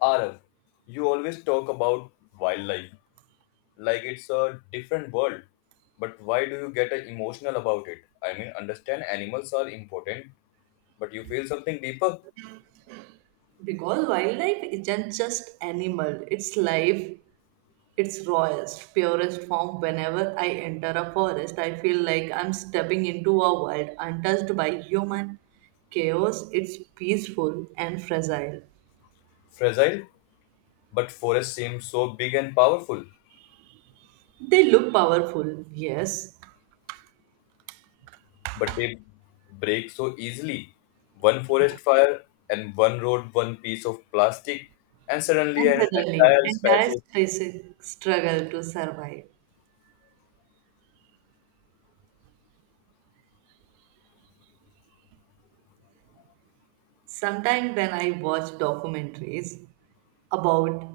Arav, you always talk about wildlife like it's a different world, but why do you get emotional about it? I mean, understand animals are important, but you feel something deeper, Because wildlife isn't just animal, it's life, its rawest, purest form. Whenever I enter a forest, I feel like I'm stepping into a world untouched by human chaos. It's peaceful and fragile. fragile. But forests seem so big and powerful, They look powerful, yes, but they break so easily. One forest fire and one road, one piece of plastic, and suddenly and an suddenly entire entire species. species struggle to survive. Sometimes when I watch documentaries about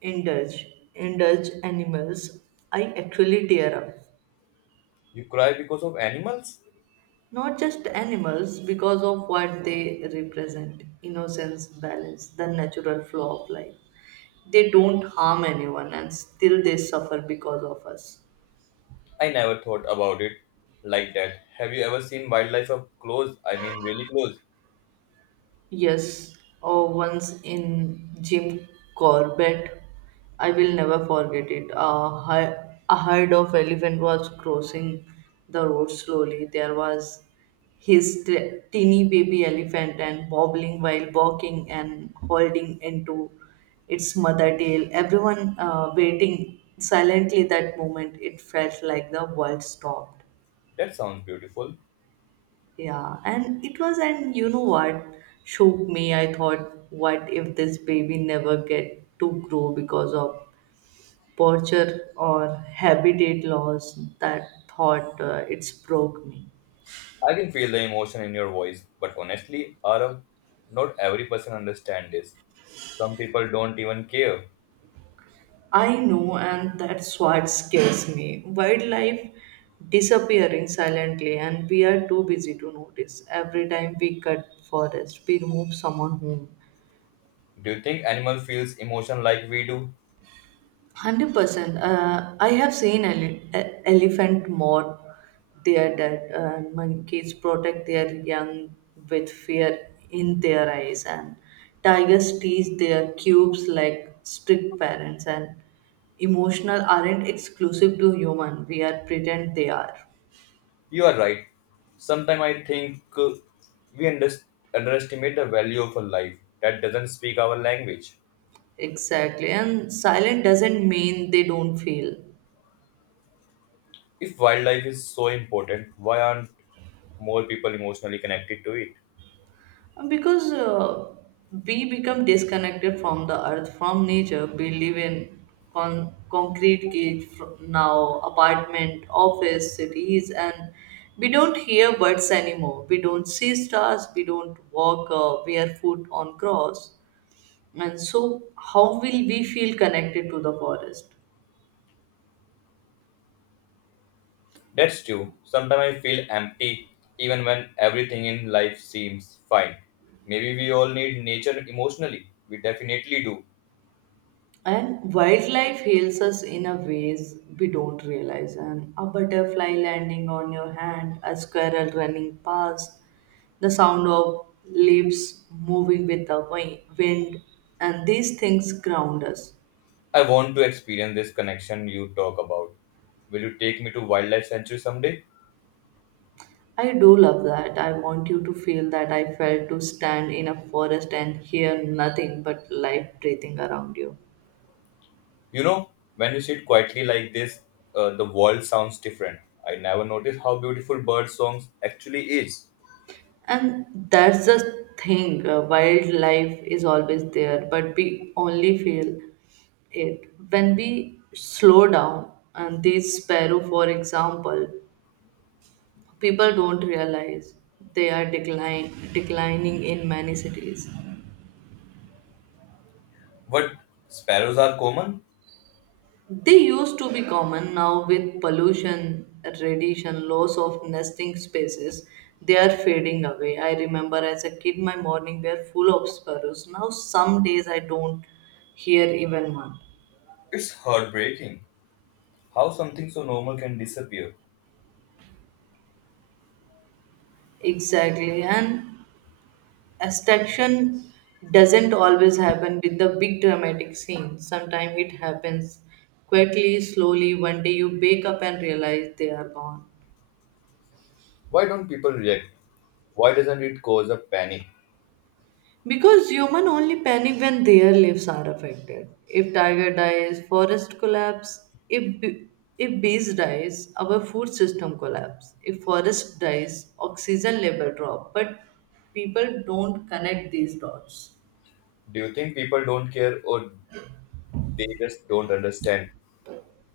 indulge indulge animals, I actually tear up. You cry because of animals? Not just animals, because of what they represent innocence, balance, the natural flow of life. They don't harm anyone and still they suffer because of us. I never thought about it like that. Have you ever seen wildlife up close? I mean, really close. Yes, or once in Jim Corbett, I will never forget it. A herd of elephant was crossing the road slowly. There was teeny baby elephant and bobbling while walking and holding into its mother tail. Everyone waiting silently that moment. It felt like the world stopped. That sounds beautiful. Yeah, and it was, and you know what shook me? I thought, what if this baby never get to grow because of torture or habitat loss? That thought, it's broke me. I can feel the emotion in your voice, but honestly, Arav, not every person understands this. Some people don't even care. I know, and that's what scares me. Wildlife disappearing silently, and we are too busy to notice. Every time we cut forest, we remove someone home. Do you think animal feels emotion like we do? 100%. I have seen elephant more. They are dead. Monkeys protect their young with fear in their eyes, and tigers teach their cubes like strict parents. And emotional aren't exclusive to human. We are pretend they are You are right. Sometimes I think we underestimate the value of a life that doesn't speak our language. exactly. And silent doesn't mean they don't feel. If wildlife is so important, why aren't more people emotionally connected to it? Because we become disconnected from the earth, from nature. We live in concrete cage now, apartment, office, cities, and we don't hear birds anymore. We don't see stars. We don't walk barefoot on grass. And so, how will we feel connected to the forest? That's true. Sometimes I feel empty even when everything in life seems fine. Maybe we all need nature emotionally. We definitely do. And wildlife heals us in a ways we don't realize. And a butterfly landing on your hand, a squirrel running past, the sound of leaves moving with the wind, and these things ground us. I want to experience this connection you talk about. Will you take me to Wildlife Sanctuary someday? I do love that. I want you to feel that I felt to stand in a forest and hear nothing but life breathing around you. You know, when you sit quietly like this, the world sounds different. I never noticed how beautiful bird songs actually is. And that's the thing, wildlife is always there, but we only feel it. When we slow down, and these sparrow, for example, people don't realize they are declining in many cities. But sparrows are common. They used to be common now with pollution, radiation, loss of nesting spaces. They are fading away. I remember as a kid my morning were full of sparrows. Now some days I don't hear even one. It's heartbreaking how something so normal can disappear. Exactly. And extinction doesn't always happen with the big dramatic scene. Sometimes it happens quietly, slowly. One day you wake up and realize they are gone. Why don't people react? Why doesn't it cause a panic? Because human only panic when their lives are affected. If tiger dies, forest collapse. If bees dies, our food system collapse. If forest dies, oxygen level drop. But people don't connect these dots. Do you think people don't care or they just don't understand?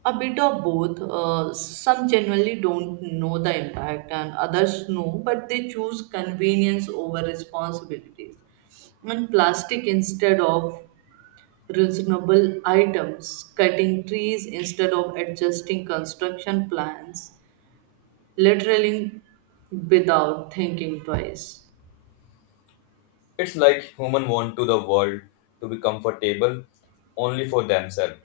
A bit of both. Some genuinely don't know the impact, and others know, but they choose convenience over responsibilities and plastic instead of reasonable items, cutting trees instead of adjusting construction plans, literally without thinking twice. It's like human want to the world to be comfortable only for themselves.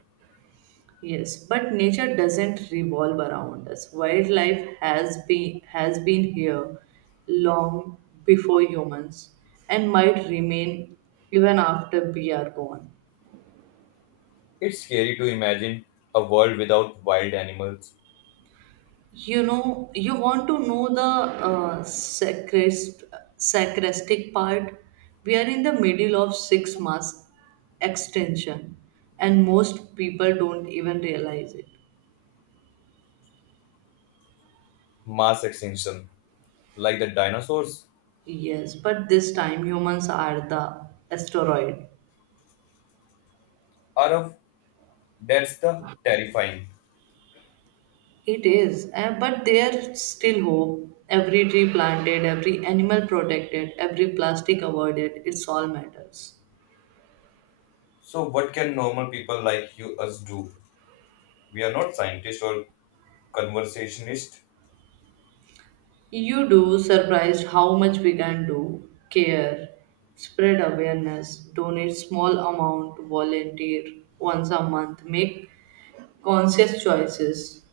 Yes, but nature doesn't revolve around us. Wildlife has been here long before humans and might remain even after we are gone. It's scary to imagine a world without wild animals, You know, you want to know the sacristic part? We are in the middle of six mass extension, and most people don't even realize it. mass extinction, like the dinosaurs Yes, but this time humans are the asteroid. are of that's the terrifying. It is, but there's still hope. Every tree planted, every animal protected, every plastic avoided, it's all matters. So what can normal people like you us do? We are not scientists or conversationists You do surprised how much we can do. Care, spread awareness, donate small amount, volunteer once a month, make conscious choices.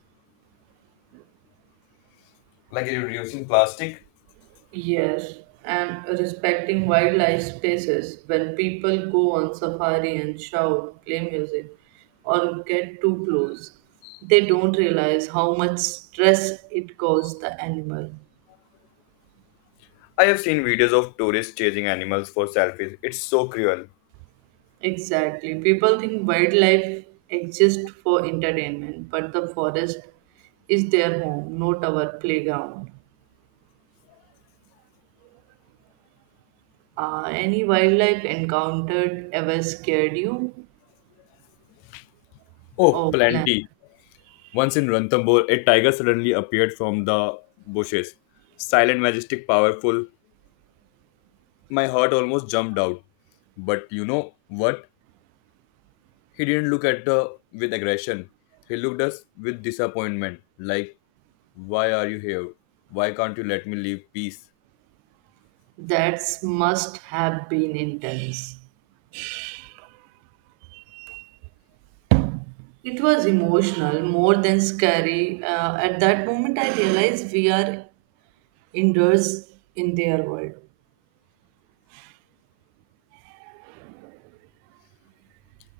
like reducing plastic. Yes, and respecting wildlife spaces. When people go on safari and shout, play music, or get too close, they don't realize how much stress it causes the animal. I have seen videos of tourists chasing animals for selfies. It's so cruel. Exactly. People think wildlife exists for entertainment, but the forest is their home, not our playground. Any wildlife encountered ever scared you Oh, or plan? plenty. Once in Ranthambore, a tiger suddenly appeared from the bushes. Silent, majestic, powerful. My heart almost jumped out. But you know what? He didn't look at us with aggression. He looked us with disappointment. Like, why are you here? Why can't you let me live peace? That must have been intense. It was emotional, more than scary. At that moment, I realized we are indoors in their world.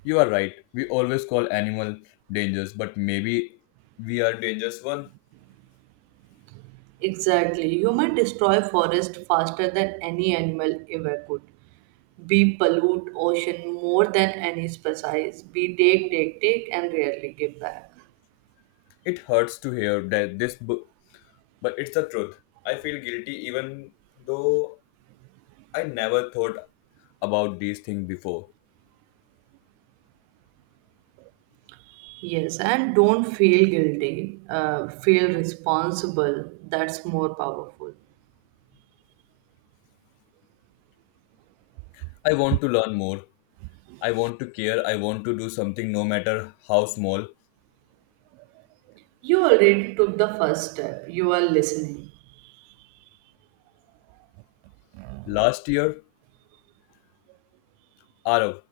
You are right. We always call animal dangerous, but maybe we are dangerous one. Exactly. Human destroy forest faster than any animal ever could. We pollute ocean more than any species. We take, take, take, and rarely give back. It hurts to hear that this book, but it's the truth. I feel guilty even though I never thought about these things before. Yes, and don't feel guilty. Feel responsible. That's more powerful. I want to learn more. I want to care. I want to do something no matter how small. You already took the first step. You are listening. Last year, Arav,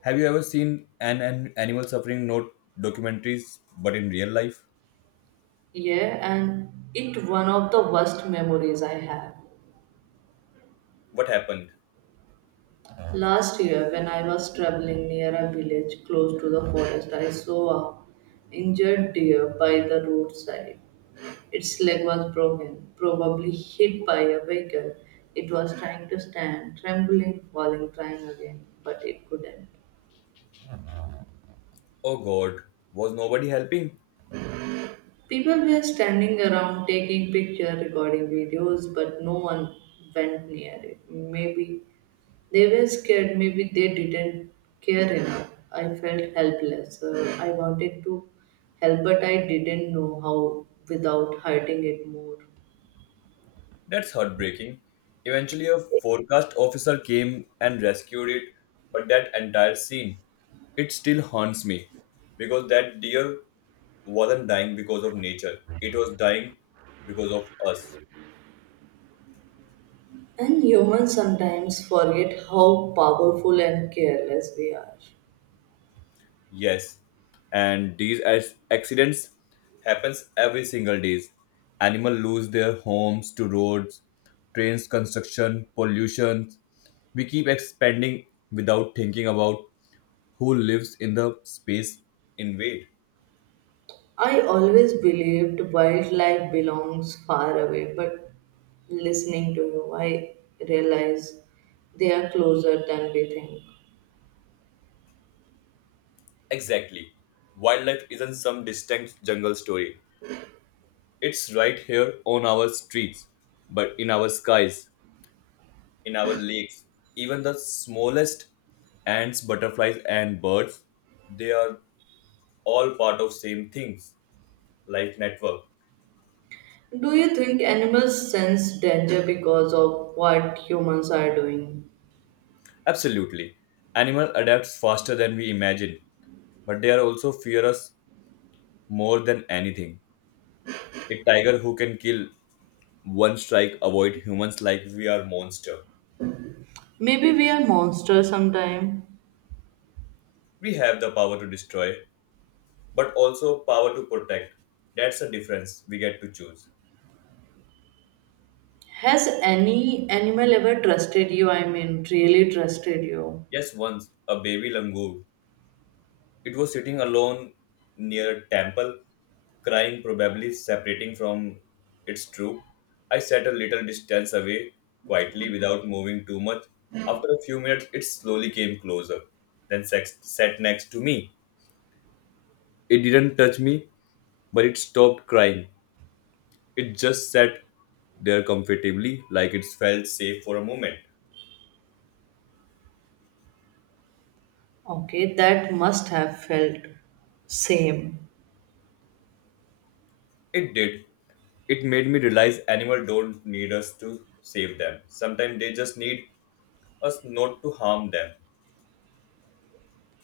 have you ever seen an animal suffering not documentaries but in real life? Yeah, and it one of the worst memories I have. What happened? Last year, when I was traveling near a village close to the forest, I saw a injured deer by the roadside. Its leg was broken, probably hit by a vehicle. It was trying to stand, trembling, falling, trying again, but it couldn't. Oh god, was nobody helping? People were standing around taking pictures, recording videos, but no one went near it. Maybe they were scared, maybe they didn't care enough. I felt helpless. I wanted to help, but I didn't know how without hurting it more. That's heartbreaking. Eventually, a forecast officer came and rescued it, but that entire scene, it still haunts me because that deer wasn't dying because of nature, it was dying because of us. And humans sometimes forget how powerful and careless we are. Yes, and these accidents happens every single day. Animals lose their homes to roads, trains, construction, pollution. We keep expanding without thinking about who lives in the space invade. I always believed wildlife belongs far away, but listening to you, I realize they are closer than we think. Exactly. Wildlife isn't some distant jungle story. It's right here on our streets, but in our skies, in our lakes, even the smallest ants, butterflies, and birds, they are all part of same things, life network. Do you think animals sense danger because of what humans are doing? Absolutely. Animal adapts faster than we imagine, but they are also fear us more than anything. A tiger who can kill one strike avoid humans like we are monster. Maybe we are monsters sometime. We have the power to destroy but also power to protect. That's the difference we get to choose. Has any animal ever trusted you? I mean, really trusted you? Yes, once a baby langur, it was sitting alone near temple crying, probably separating from its troop. I sat a little distance away quietly without moving too much. After a few minutes it slowly came closer, then sat next to me. It didn't touch me, but it stopped crying. It just sat there comfortably, like it felt safe for a moment. Okay, that must have felt same. It did. It made me realize animals don't need us to save them. Sometimes they just need us not to harm them.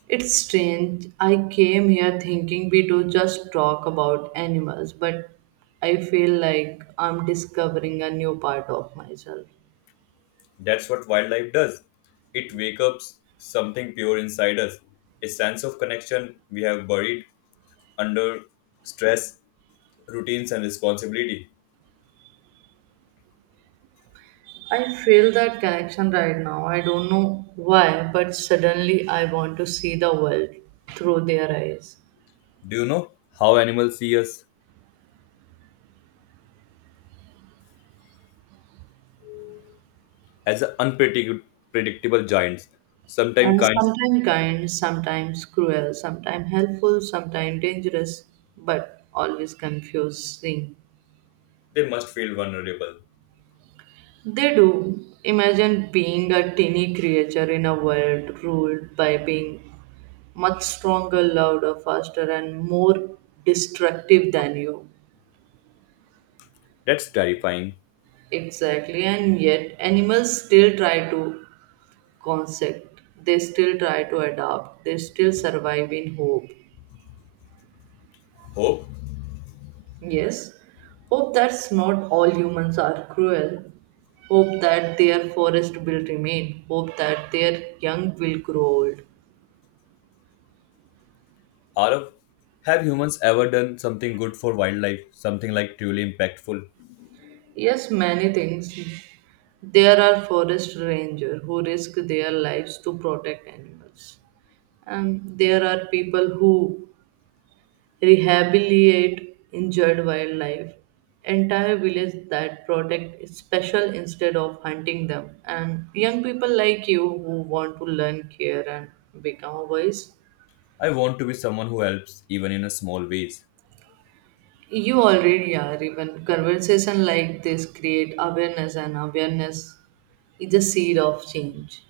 It's strange. I came here thinking we do just talk about animals, but I feel like I'm discovering a new part of myself. That's what wildlife does. It wakes up something pure inside us, a sense of connection we have buried under stress, routines, and responsibility. I feel that connection right now. I don't know why, but suddenly I want to see the world through their eyes. Do you know how animals see us? As unpredictable giants, sometimes And kind. sometimes kind, sometimes cruel, sometimes helpful, sometimes dangerous, but always confusing. They must feel vulnerable. They do. Imagine being a teeny creature in a world ruled by being much stronger, louder, faster, and more destructive than you. That's terrifying. Exactly, and yet animals still try to concept, they still try to adapt, they still survive in hope. Hope? Yes, hope that's not all humans are cruel. Hope that their forest will remain. Hope that their young will grow old. Arav, have humans ever done something good for wildlife? Something like truly impactful? Yes, many things. There are forest rangers who risk their lives to protect animals. And there are people who rehabilitate injured wildlife. Entire villages that protect special instead of hunting them. And young people like you who want to learn care and become a voice. I want to be someone who helps, even in a small ways. You already are even conversation like this create awareness and awareness is the seed of change.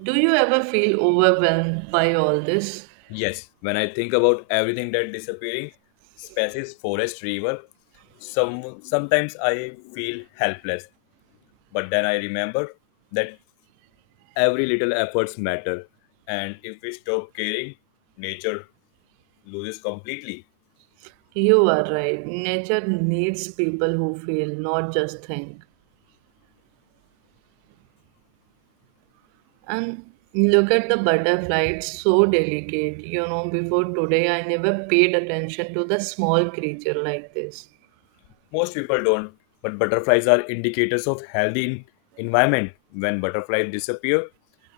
Do you ever feel overwhelmed by all this? Yes, when I think about everything that disappearing, species, forest, river, sometimes I feel helpless. But then I remember that every little efforts matter, and if we stop caring, nature loses completely. You are right. Nature needs people who feel, not just think. And look at the butterfly, it's so delicate. You know, before today, I never paid attention to the small creature like this. Most people don't, but butterflies are indicators of healthy environment. When butterflies disappear,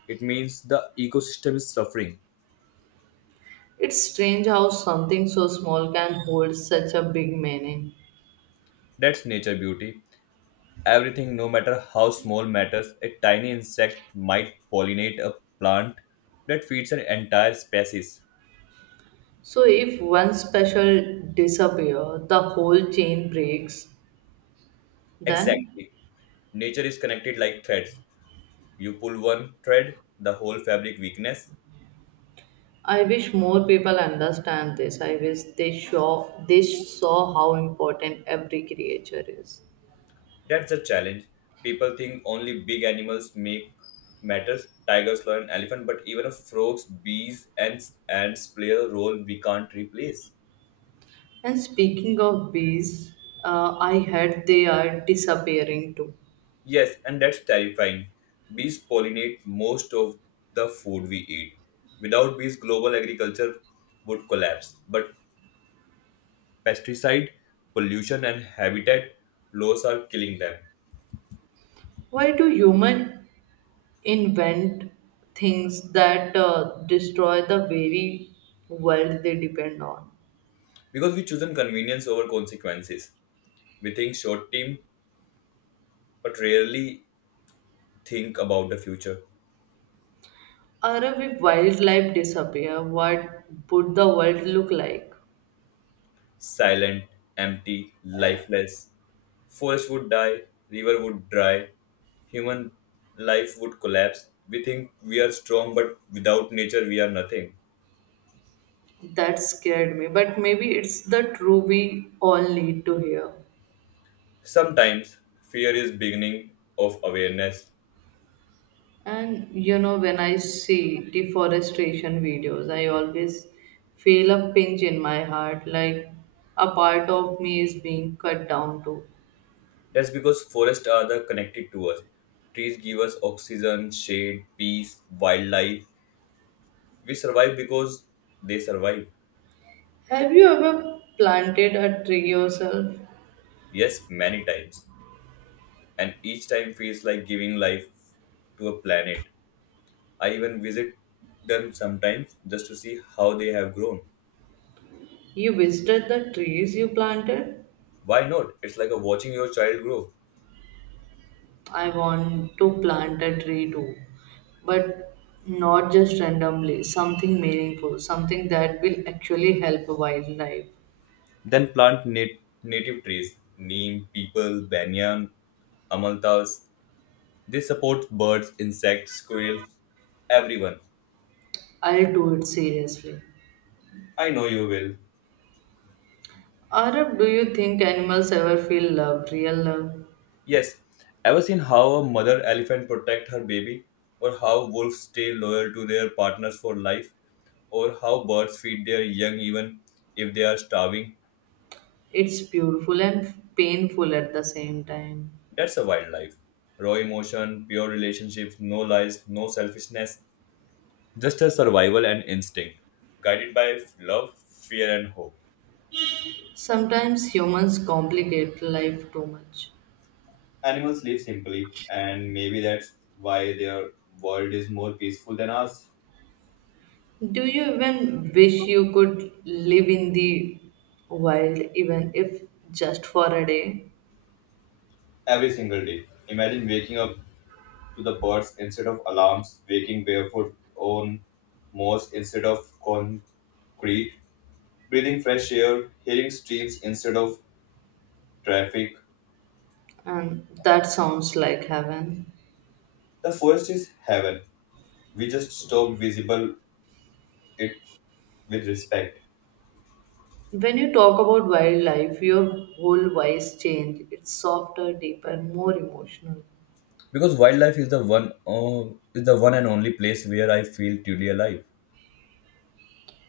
it means the ecosystem is suffering. It's strange how something so small can hold such a big meaning. That's nature beauty. Everything, no matter how small, matters. A tiny insect might pollinate a plant that feeds an entire species. So, if one special disappear, the whole chain breaks, then Exactly. Nature is connected like threads. You pull one thread, the whole fabric weakness. I wish more people understand this. I wish they show they saw how important every creature is. That's a challenge. People think only big animals make matters. Tigers, lion, elephant, but even frogs, bees, and ants play a role we can't replace. And speaking of bees, I heard they are disappearing too. Yes, and that's terrifying. Bees pollinate most of the food we eat. Without bees, global agriculture would collapse. But pesticide, pollution, and habitat laws are killing them Why do humans invent things that destroy the very world they depend on? because we choose convenience over consequences. We think short term, but rarely think about the future. Or if wildlife disappear, what would the world look like? Silent, empty, lifeless. Forest would die, river would dry, human life would collapse. We think we are strong, but without nature, we are nothing. That scared me, but maybe it's the truth we all need to hear. Sometimes fear is beginning of awareness. And you know, when I see deforestation videos, I always feel a pinch in my heart, like a part of me is being cut down too. That's because forests are the connected to us. Trees give us oxygen, shade, peace, wildlife. We survive because they survive. Have you ever planted a tree yourself? Yes, many times. And each time feels like giving life to a planet. I even visit them sometimes just to see how they have grown. You visited the trees you planted? Why not? It's like a watching your child grow. I want to plant a tree too, but not just randomly, something meaningful, something that will actually help wildlife. Then plant native trees, neem, people, banyan, amalthas. They support birds, insects, squirrels, everyone. I'll do it seriously. I know you will. Arab, do you think animals ever feel love, real love? Yes, ever seen how a mother elephant protect her baby, or how wolves stay loyal to their partners for life, or how birds feed their young even if they are starving? It's beautiful and painful at the same time. That's a wildlife. Raw emotion, pure relationships, no lies, no selfishness, just a survival and instinct, guided by love, fear, and hope. Sometimes humans complicate life too much. Animals live simply, and maybe that's why their world is more peaceful than ours. Do you even wish you could live in the wild, even if just for a day? Every single day, imagine waking up to the birds instead of alarms, waking barefoot on moss instead of concrete, breathing fresh air, hearing streams instead of traffic. And that sounds like heaven. The forest is heaven. We just stop visible it with respect. When you talk about wildlife, your whole voice changes. It's softer, deeper, more emotional. Because wildlife is is the one and only place where I feel truly alive.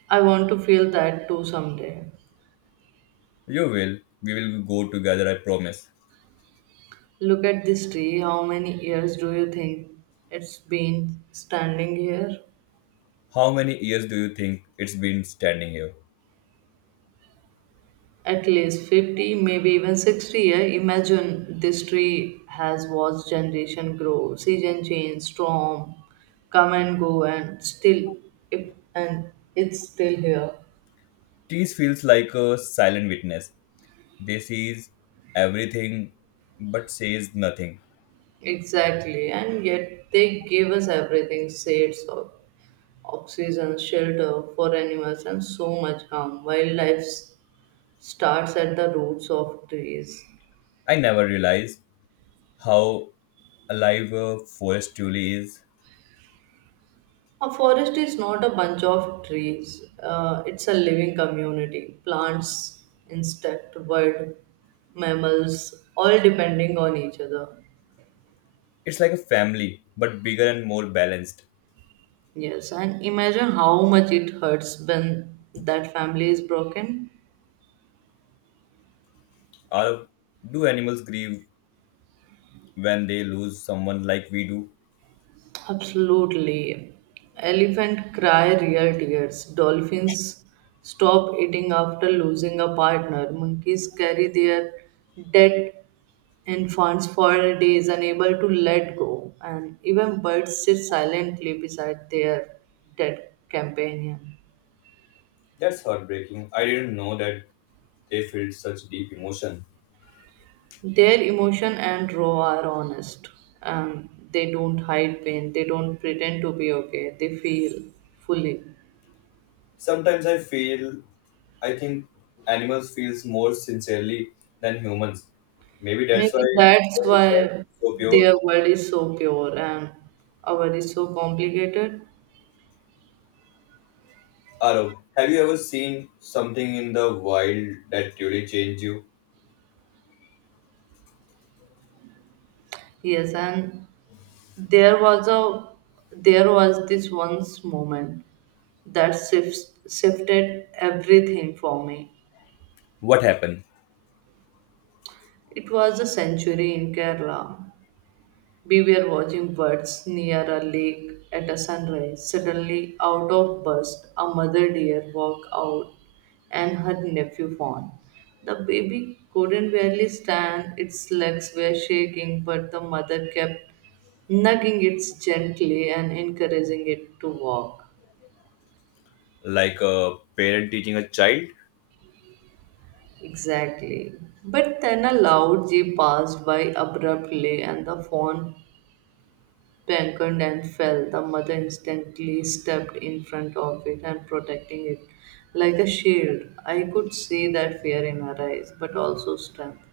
I want to feel that too someday. You will. We will go together, I promise. Look at this tree. How many years do you think it's been standing here? How many years do you think it's been standing here? At least 50, maybe even 60 years. Imagine this tree has watched generation grow, season change, storm, come and go, and still, it, and it's still here. Trees feels like a silent witness. They sees everything but says nothing. Exactly, and yet they gave us everything shades of oxygen, shelter for animals, and so much calm. Starts at the roots of trees. I never realized how alive a forest truly is. A forest is not a bunch of trees, it's a living community. Plants, insect, bird, mammals, all depending on each other. It's like a family, but bigger and more balanced. Yes, and imagine how much it hurts when that family is broken. Or do animals grieve when they lose someone like we do. Absolutely. Elephant cry real tears. Dolphins stop eating after losing a partner. Monkeys carry their dead infants for days, unable to let go. And even birds sit silently beside their dead companion. That's heartbreaking. I didn't know that they felt such deep emotion. Their emotion and raw are honest. They don't hide pain. They don't pretend to be okay. They feel fully. Sometimes I think animals feels more sincerely than humans. Maybe that's Maybe why that's their heart why is so pure. their world is so pure and our is so complicated. Arav, have you ever seen something in the wild that truly changed you? Yes, and there was a there was this once moment that shifted everything for me. What happened? It was a century in Kerala. We were watching birds near a lake at a sunrise. Suddenly, out of burst, a mother deer walked out and her nephew fawn. The baby couldn't barely stand, its legs were shaking, but the mother kept nugging it gently and encouraging it to walk. Like a parent teaching a child? Exactly. But then a loud jeep passed by abruptly and the fawn beckoned and fell. The mother instantly stepped in front of it and protecting it like a shield. I could see that fear in her eyes, but also strength.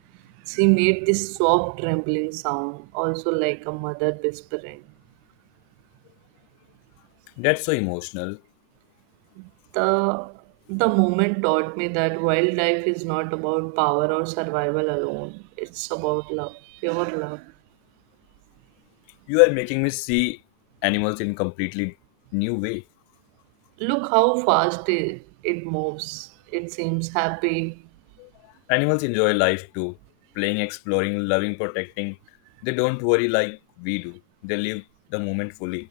She made this soft trembling sound, also like a mother whispering. That's so emotional. The the moment taught me that wildlife is not about power or survival alone. It's about love, pure love. You are making me see animals in completely new way. Look how fast it moves. It seems happy. Animals enjoy life too, playing, exploring, loving, protecting. They don't worry like we do, they live the moment fully.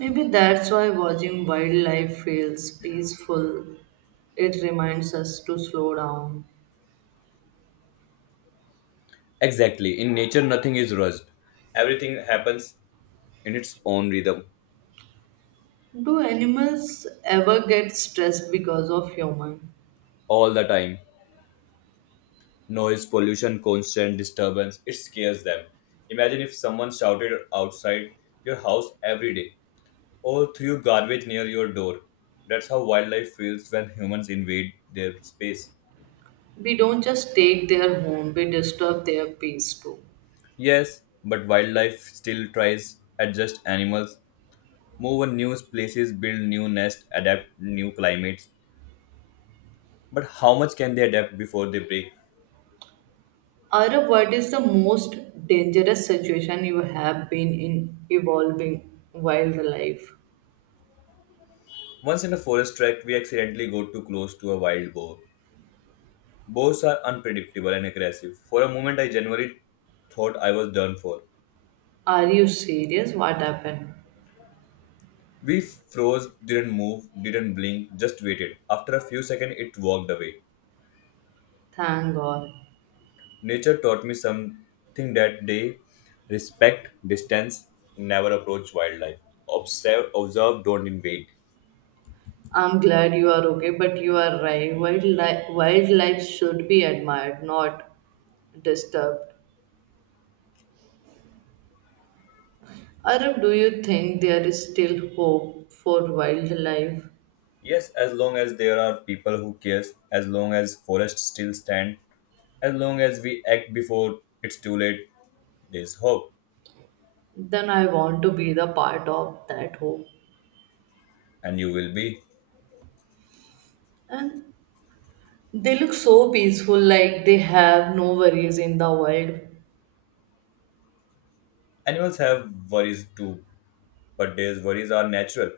Maybe that's why watching wildlife feels peaceful. It reminds us to slow down. Exactly. In nature, nothing is rushed. Everything happens in its own rhythm, Do animals ever get stressed because of human? all the time. Noise, pollution, constant disturbance, it scares them. Imagine if someone shouted outside your house every day or threw garbage near your door. That's how wildlife feels when humans invade their space. We don't just take their home, we disturb their peace too. Yes, but wildlife still tries adjust animals, move on new places, build new nests, adapt new climates. But how much can they adapt before they break? Arup, what is the most dangerous situation you have been in evolving wildlife? Once in a forest track, we accidentally go too close to a wild boar. Boars are unpredictable and aggressive. For a moment, I genuinely thought I was done for. Are you serious? What happened? We froze, didn't move, didn't blink, just waited. After a few seconds, it walked away. Thank God. Nature taught me something that day respect, distance, never approach wildlife. Observe, don't invade. I'm glad you are okay, but you are right. Wildlife should be admired, not disturbed. Arab, do you think there is still hope for wildlife? Yes, as long as there are people who cares, as long as forests still stand, as long as we act before it's too late, there's hope, Then I want to be the part of that hope. and you will be. And they look so peaceful, like they have no worries in the world. Animals have worries too, but their worries are natural.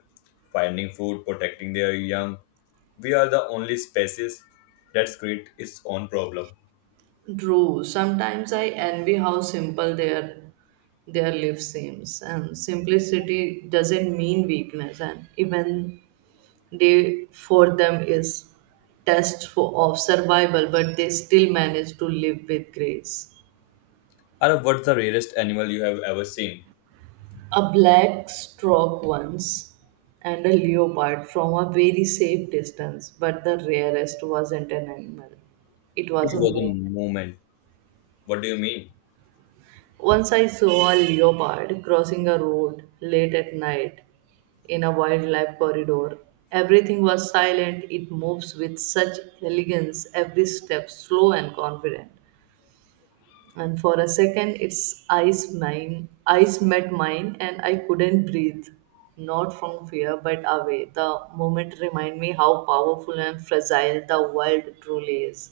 Finding food, protecting their young. We are the only species that's create its own problem. True, sometimes I envy how simple their life seems, and simplicity doesn't mean weakness, and even day for them is test for, of survival, but they still manage to live with grace. Arav, what's the rarest animal you have ever seen? A black stork once and a leopard from a very safe distance, but the rarest wasn't an animal. It It was a was a moment. moment. What do you mean? Once I saw a leopard crossing a road late at night in a wildlife corridor. Everything was silent, it moves with such elegance, every step slow and confident. And for a second its eyes mine eyes met mine and I couldn't breathe, not from fear but away. The moment remind me how powerful and fragile the world truly is.